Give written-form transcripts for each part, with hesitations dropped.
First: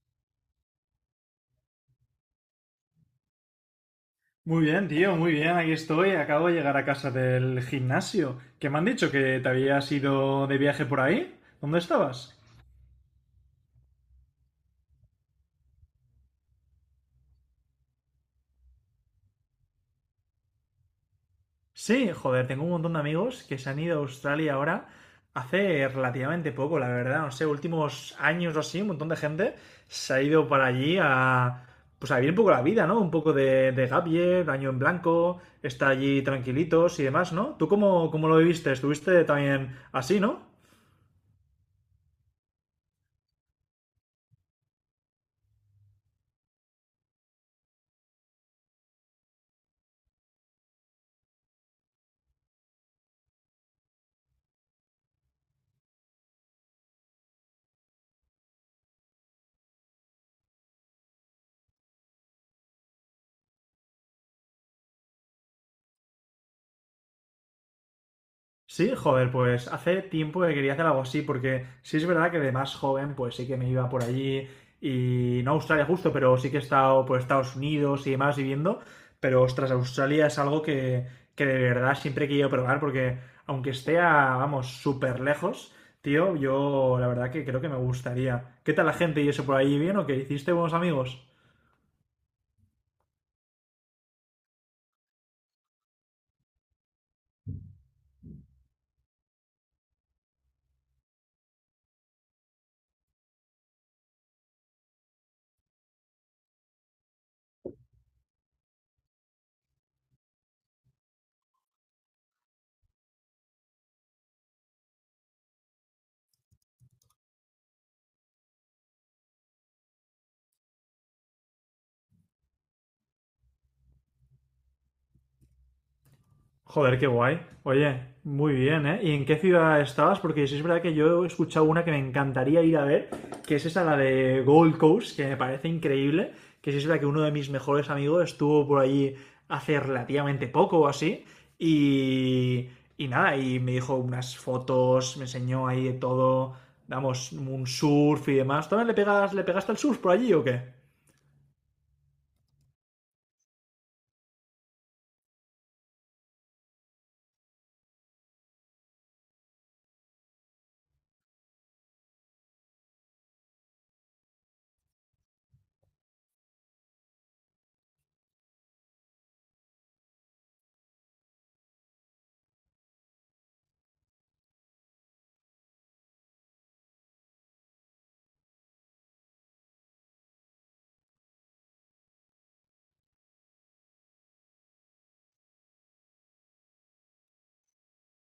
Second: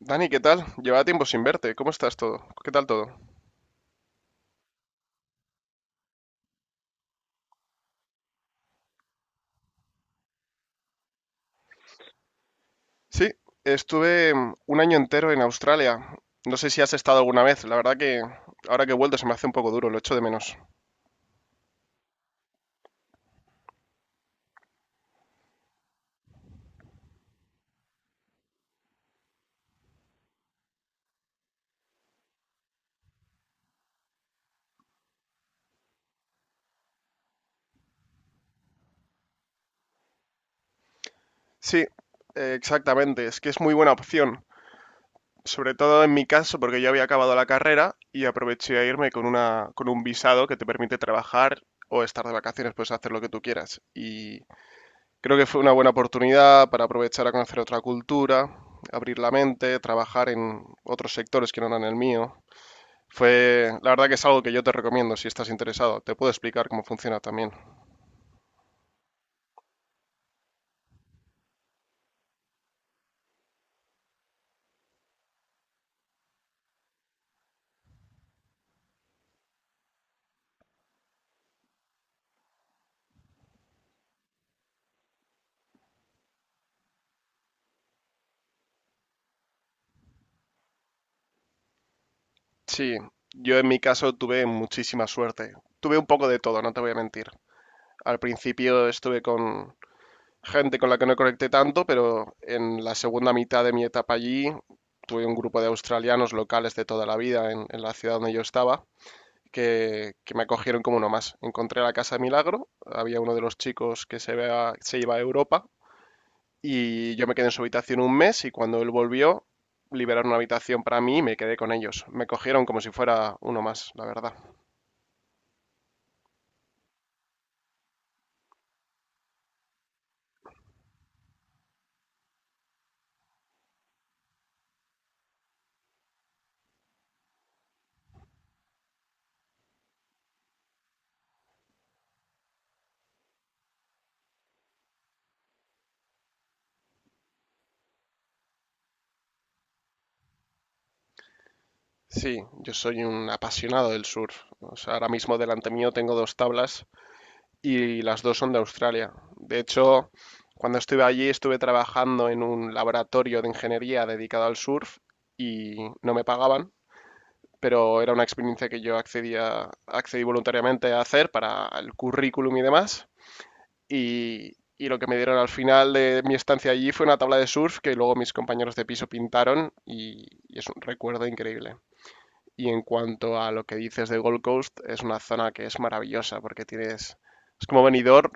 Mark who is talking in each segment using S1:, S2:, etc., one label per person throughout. S1: Dani, ¿qué tal? Llevaba tiempo sin verte. ¿Cómo estás todo? ¿Qué tal todo?
S2: Muy bien, tío, muy bien, aquí estoy. Acabo de llegar a casa del gimnasio. ¿Qué me han dicho? ¿Que te habías ido de viaje por ahí? ¿Dónde estabas?
S1: Sí, estuve un año entero en Australia. No sé si has estado alguna vez. La verdad que ahora que he vuelto se me hace un poco duro, lo echo de menos.
S2: Sí, joder, tengo un montón de amigos que se han ido a Australia ahora hace relativamente poco, la verdad, no sé, últimos años o así, un montón de gente se ha ido para allí a pues a vivir un poco la vida, ¿no? Un poco de, gap year, año en blanco, estar allí tranquilitos y demás, ¿no? ¿Tú cómo lo viviste? Estuviste también así, ¿no?
S1: Sí, exactamente. Es que es muy buena opción. Sobre todo en mi caso, porque yo había acabado la carrera y aproveché a irme con con un visado que te permite trabajar o estar de vacaciones, puedes hacer lo que tú quieras. Creo que fue una buena oportunidad para aprovechar a conocer otra cultura, abrir la mente, trabajar en otros sectores que no eran el mío. Fue, la verdad que es algo que yo te recomiendo si estás interesado. Te puedo explicar cómo funciona también.
S2: Sí, joder, pues hace tiempo que quería hacer algo así, porque sí es verdad que de más joven, pues sí que me iba por allí y no a Australia justo, pero sí que he estado por Estados Unidos y demás viviendo, pero ostras, Australia es algo que de verdad siempre he querido probar, porque aunque esté a, vamos, súper lejos, tío, yo la verdad que creo que me gustaría. ¿Qué tal la gente y eso por ahí? ¿Bien o qué? ¿Hiciste buenos amigos?
S1: Sí, yo en mi caso tuve muchísima suerte. Tuve un poco de todo, no te voy a mentir. Al principio estuve con gente con la que no conecté tanto, pero en la segunda mitad de mi etapa allí tuve un grupo de australianos locales de toda la vida en la ciudad donde yo estaba que me acogieron como uno más. Encontré la casa de Milagro, había uno de los chicos que se iba a Europa y yo me quedé en su habitación un mes y cuando él volvió liberaron una habitación para mí y me quedé con ellos. Me cogieron como si fuera uno más, la verdad.
S2: Joder, qué guay. Oye, muy bien, ¿eh? ¿Y en qué ciudad estabas? Porque sí es verdad que yo he escuchado una que me encantaría ir a ver, que es esa, la de Gold Coast, que me parece increíble, que sí es verdad que uno de mis mejores amigos estuvo por allí hace relativamente poco o así, y, y nada, y me dijo unas fotos, me enseñó ahí de todo, vamos, un surf y demás. ¿También le pegaste al surf por allí o qué?
S1: Sí, yo soy un apasionado del surf. O sea, ahora mismo delante mío tengo dos tablas y las dos son de Australia. De hecho, cuando estuve allí estuve trabajando en un laboratorio de ingeniería dedicado al surf y no me pagaban, pero era una experiencia que yo accedí voluntariamente a hacer para el currículum y demás. Y lo que me dieron al final de mi estancia allí fue una tabla de surf que luego mis compañeros de piso pintaron y es un recuerdo increíble. Y en cuanto a lo que dices de Gold Coast, es una zona que es maravillosa porque tienes, es como Benidorm,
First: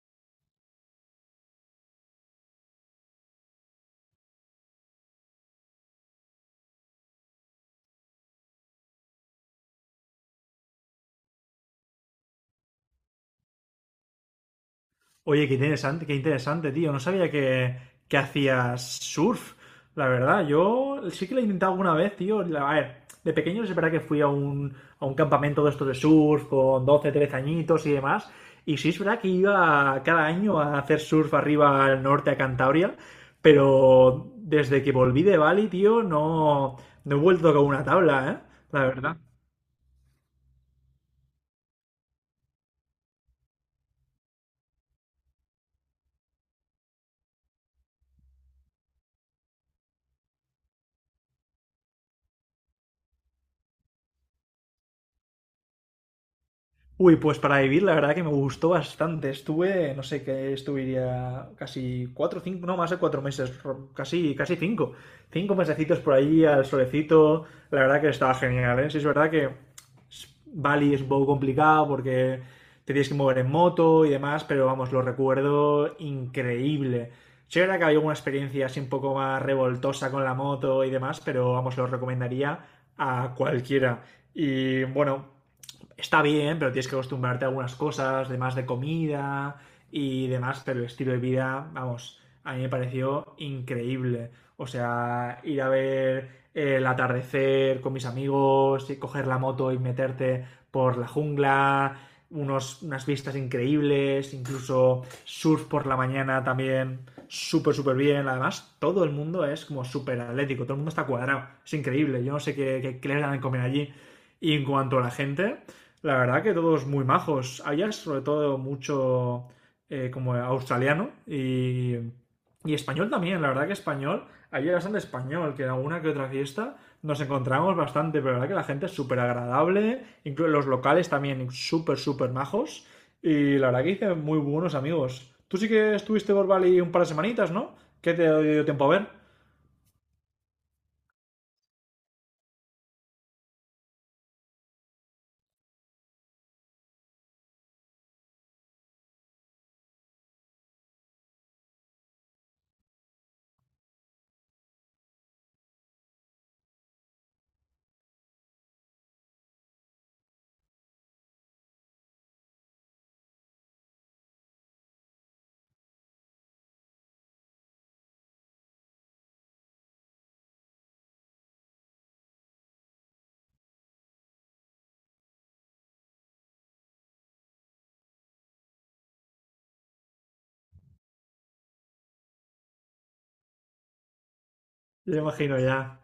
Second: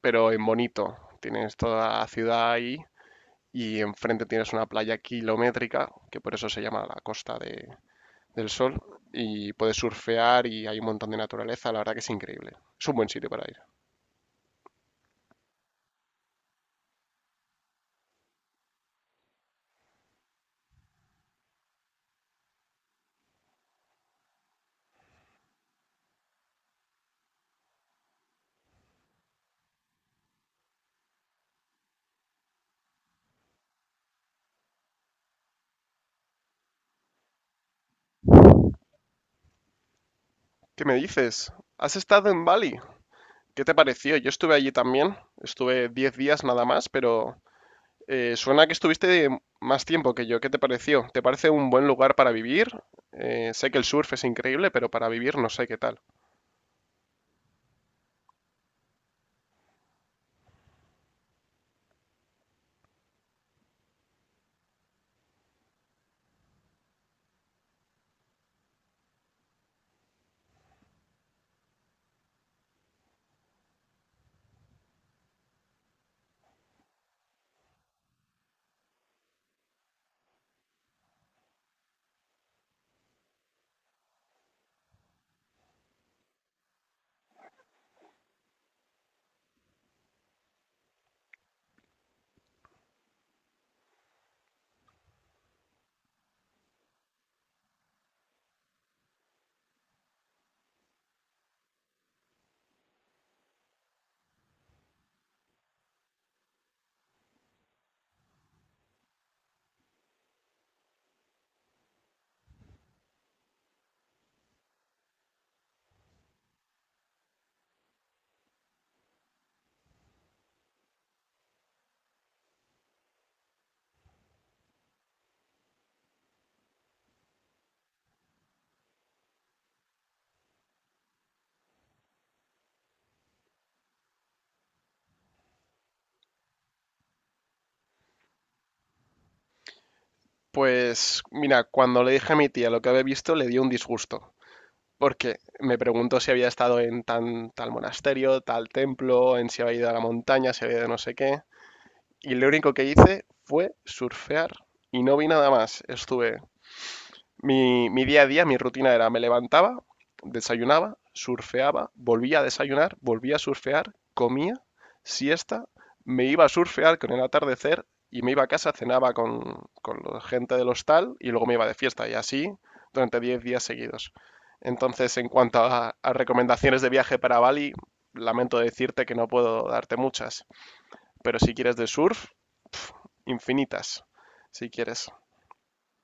S1: pero en bonito. Tienes toda la ciudad ahí y enfrente tienes una playa kilométrica, que por eso se llama la costa del sol y puedes surfear y hay un montón de naturaleza, la verdad que es increíble. Es un buen sitio para ir.
S2: Oye, qué interesante, tío. No sabía que hacías surf, la verdad. Yo sí que lo he intentado alguna vez, tío. A ver, de pequeño es verdad que fui a un campamento de estos de surf con 12 13 añitos y demás. Y sí es verdad que iba cada año a hacer surf arriba al norte, a Cantabria. Pero desde que volví de Bali, tío, no he vuelto con una tabla, ¿eh? La verdad.
S1: ¿Qué me dices? ¿Has estado en Bali? ¿Qué te pareció? Yo estuve allí también, estuve 10 días nada más, pero suena que estuviste más tiempo que yo. ¿Qué te pareció? ¿Te parece un buen lugar para vivir? Sé que el surf es increíble, pero para vivir no sé qué tal.
S2: Uy, pues para vivir, la verdad que me gustó bastante. Estuve, no sé, que estuviría casi cuatro, cinco, no, más de cuatro meses, casi, casi cinco. Cinco mesecitos por ahí al solecito. La verdad que estaba genial, ¿eh? Sí, es verdad que Bali es un poco complicado porque te tienes que mover en moto y demás, pero vamos, lo recuerdo increíble. Sí, es verdad que había una experiencia así un poco más revoltosa con la moto y demás, pero vamos, lo recomendaría a cualquiera. Y bueno, está bien, pero tienes que acostumbrarte a algunas cosas, demás de comida y demás, pero el estilo de vida, vamos, a mí me pareció increíble. O sea, ir a ver el atardecer con mis amigos, y coger la moto y meterte por la jungla, unas vistas increíbles, incluso surf por la mañana también, súper, súper bien. Además, todo el mundo es como súper atlético, todo el mundo está cuadrado, es increíble. Yo no sé qué les dan de comer allí. Y en cuanto a la gente, la verdad que todos muy majos. Allá sobre todo mucho como australiano y español también. La verdad que español, allí había bastante español, que en alguna que otra fiesta nos encontramos bastante, pero la verdad que la gente es súper agradable, incluso los locales también súper, súper majos. Y la verdad que hice muy buenos amigos. Tú sí que estuviste por Bali un par de semanitas, ¿no? ¿Qué te dio tiempo a ver?
S1: Pues mira, cuando le dije a mi tía lo que había visto, le dio un disgusto, porque me preguntó si había estado en tal monasterio, tal templo, en si había ido a la montaña, si había ido no sé qué. Y lo único que hice fue surfear y no vi nada más. Estuve Mi día a día, mi rutina era: me levantaba, desayunaba, surfeaba, volvía a desayunar, volvía a surfear, comía, siesta, me iba a surfear con el atardecer y me iba a casa, cenaba con la gente del hostal y luego me iba de fiesta, y así durante 10 días seguidos. Entonces, en cuanto a recomendaciones de viaje para Bali, lamento decirte que no puedo darte muchas, pero si quieres de surf, pf, infinitas, si quieres.
S2: Yo imagino ya.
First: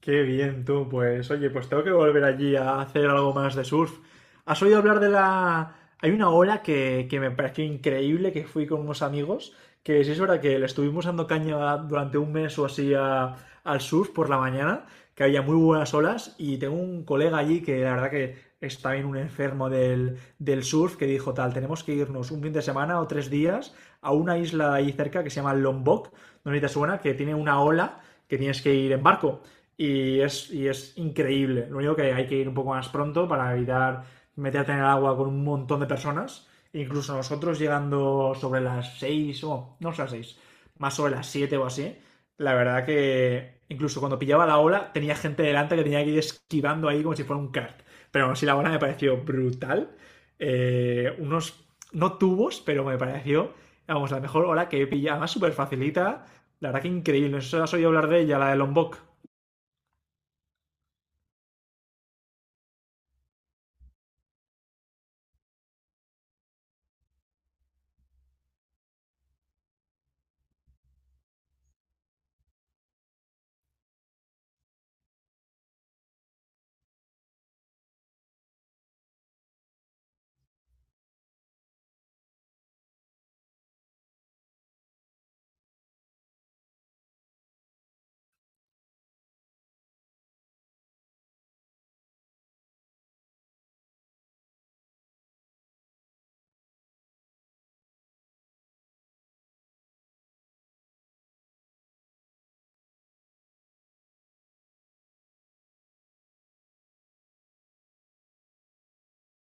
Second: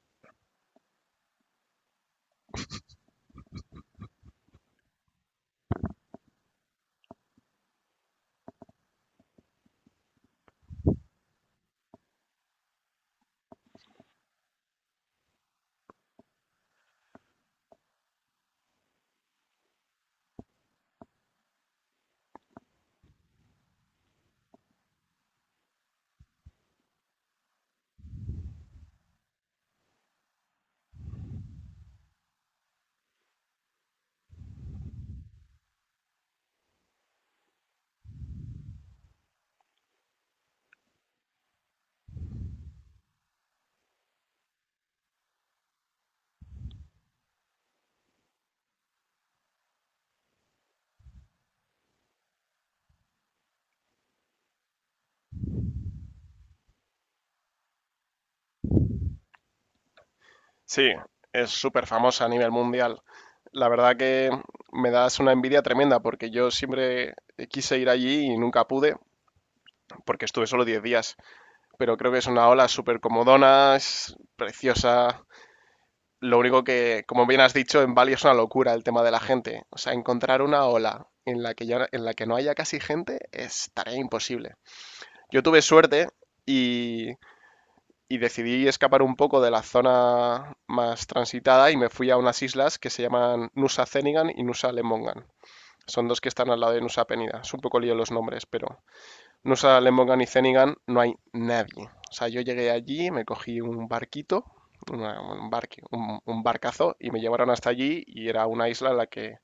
S2: Qué bien tú, pues oye, pues tengo que volver allí a hacer algo más de surf. ¿Has oído hablar de la... Hay una ola que me pareció increíble, que fui con unos amigos, que sí es verdad que le estuvimos dando caña durante un mes o así al surf por la mañana, que había muy buenas olas, y tengo un colega allí que la verdad que es también un enfermo del surf, que dijo tal, tenemos que irnos un fin de semana o tres días a una isla ahí cerca que se llama Lombok, no sé si te suena, que tiene una ola que tienes que ir en barco y y es increíble. Lo único que hay que ir un poco más pronto para evitar meterte en el agua con un montón de personas. E incluso nosotros llegando sobre las 6 no sé las 6 más sobre las 7 o así. La verdad que incluso cuando pillaba la ola tenía gente delante que tenía que ir esquivando ahí como si fuera un kart. Pero aún así la ola me pareció brutal. Eh, unos, no tubos, pero me pareció, vamos, la mejor ola que he pillado. Además, súper facilita. La verdad que increíble. No sé si has oído hablar de ella, la de Lombok.
S1: Sí, es súper famosa a nivel mundial. La verdad que me das una envidia tremenda porque yo siempre quise ir allí y nunca pude porque estuve solo 10 días. Pero creo que es una ola súper comodona, es preciosa. Lo único que, como bien has dicho, en Bali es una locura el tema de la gente. O sea, encontrar una ola en la que, ya, en la que no haya casi gente es tarea imposible. Yo tuve suerte y y decidí escapar un poco de la zona más transitada y me fui a unas islas que se llaman Nusa Zenigan y Nusa Lemongan. Son dos que están al lado de Nusa Penida. Es un poco lío los nombres, pero Nusa Lemongan y Zenigan no hay nadie. O sea, yo llegué allí, me cogí un barquito, un barcazo, y me llevaron hasta allí y era una isla en la que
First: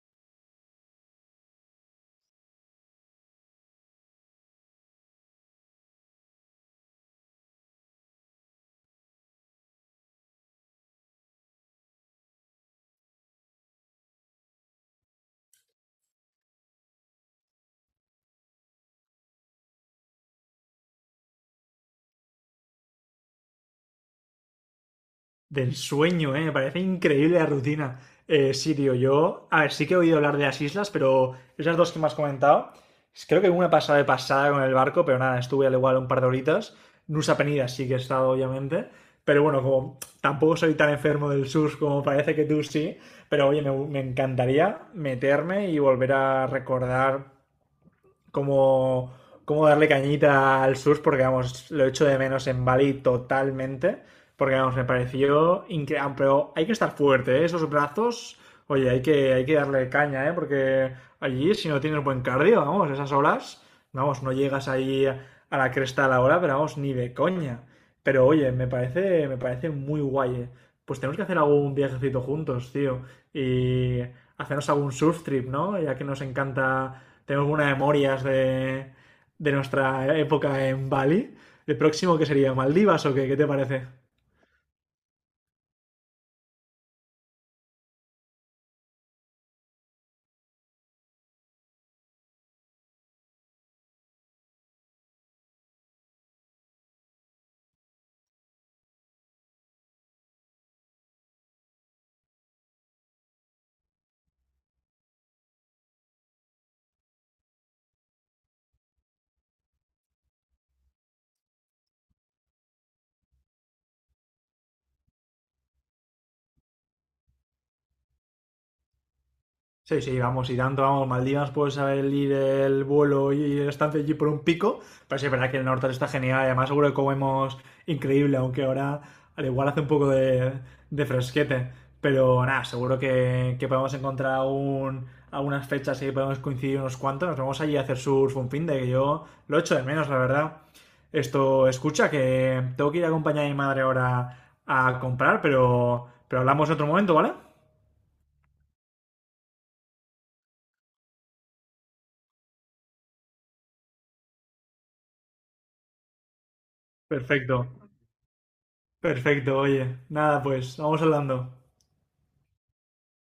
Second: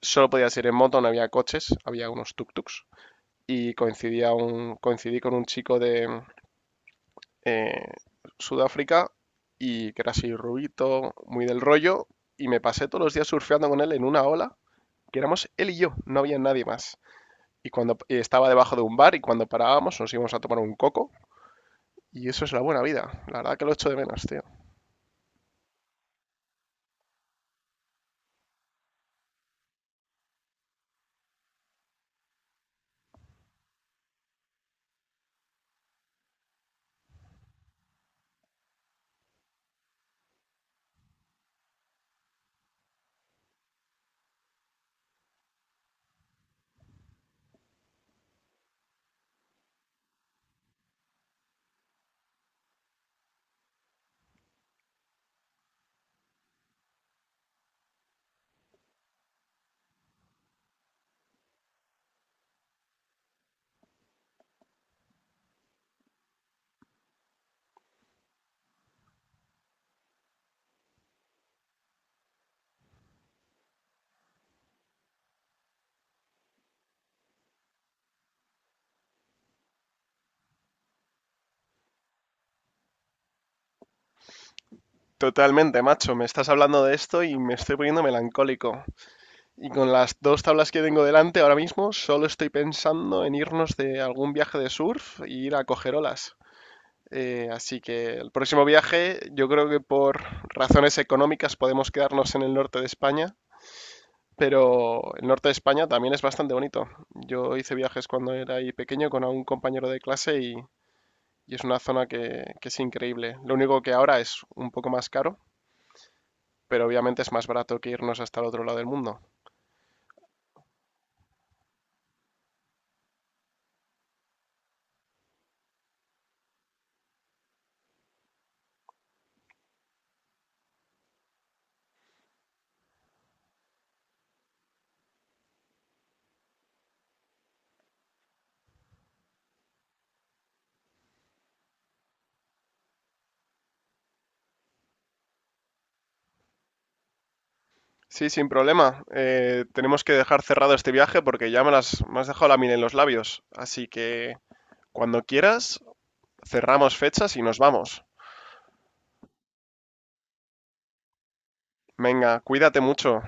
S1: solo podías ir en moto, no había coches, había unos tuk-tuks y coincidí con un chico de, eh, Sudáfrica, y que era así rubito, muy del rollo, y me pasé todos los días surfeando con él en una ola, que éramos él y yo, no había nadie más. Y estaba debajo de un bar y cuando parábamos nos íbamos a tomar un coco, y eso es la buena vida. La verdad que lo echo de menos, tío.
S2: Del sueño, ¿eh? Me parece increíble la rutina. Sí, tío, yo. A ver, sí que he oído hablar de las islas, pero esas dos que me has comentado. Creo que una pasada de pasada con el barco, pero nada, estuve al igual un par de horitas. Nusa Penida sí que he estado, obviamente. Pero bueno, como tampoco soy tan enfermo del sur como parece que tú sí, pero oye, me encantaría meterme y volver a recordar como, como darle cañita al SUS porque, vamos, lo echo de menos en Bali totalmente. Porque, vamos, me pareció increíble. Pero hay que estar fuerte, ¿eh? Esos brazos, oye, hay que darle caña, ¿eh? Porque allí, si no tienes buen cardio, vamos, esas horas, vamos, no llegas ahí a la cresta a la hora, pero vamos, ni de coña. Pero oye, me parece muy guay, ¿eh? Pues tenemos que hacer algún viajecito juntos, tío. Y hacernos algún surf trip, ¿no? Ya que nos encanta, tenemos unas memorias de nuestra época en Bali. ¿El próximo que sería? ¿Maldivas o qué? ¿Qué te parece?
S1: Totalmente, macho. Me estás hablando de esto y me estoy poniendo melancólico. Y con las dos tablas que tengo delante ahora mismo, solo estoy pensando en irnos de algún viaje de surf e ir a coger olas. Así que el próximo viaje, yo creo que por razones económicas podemos quedarnos en el norte de España, pero el norte de España también es bastante bonito. Yo hice viajes cuando era ahí pequeño con un compañero de clase, y es una zona que es increíble. Lo único que ahora es un poco más caro, pero obviamente es más barato que irnos hasta el otro lado del mundo.
S2: Sí, sí, vamos, y tanto, vamos, Maldivas puede salir el vuelo y el estancia allí por un pico, pero sí es verdad que el norte está genial, y además seguro que comemos increíble, aunque ahora al igual hace un poco de fresquete, pero nada, seguro que podemos encontrar un, algunas fechas y podemos coincidir unos cuantos, nos vamos allí a hacer surf un fin de que yo lo echo de menos, la verdad. Esto, escucha, que tengo que ir a acompañar a mi madre ahora a comprar, pero hablamos en otro momento, ¿vale?
S1: Sí, sin problema. Tenemos que dejar cerrado este viaje porque ya me has dejado la miel en los labios. Así que cuando quieras, cerramos fechas y nos
S2: Perfecto.
S1: vamos.
S2: Perfecto, oye. Nada, pues, vamos hablando.
S1: Venga, cuídate mucho.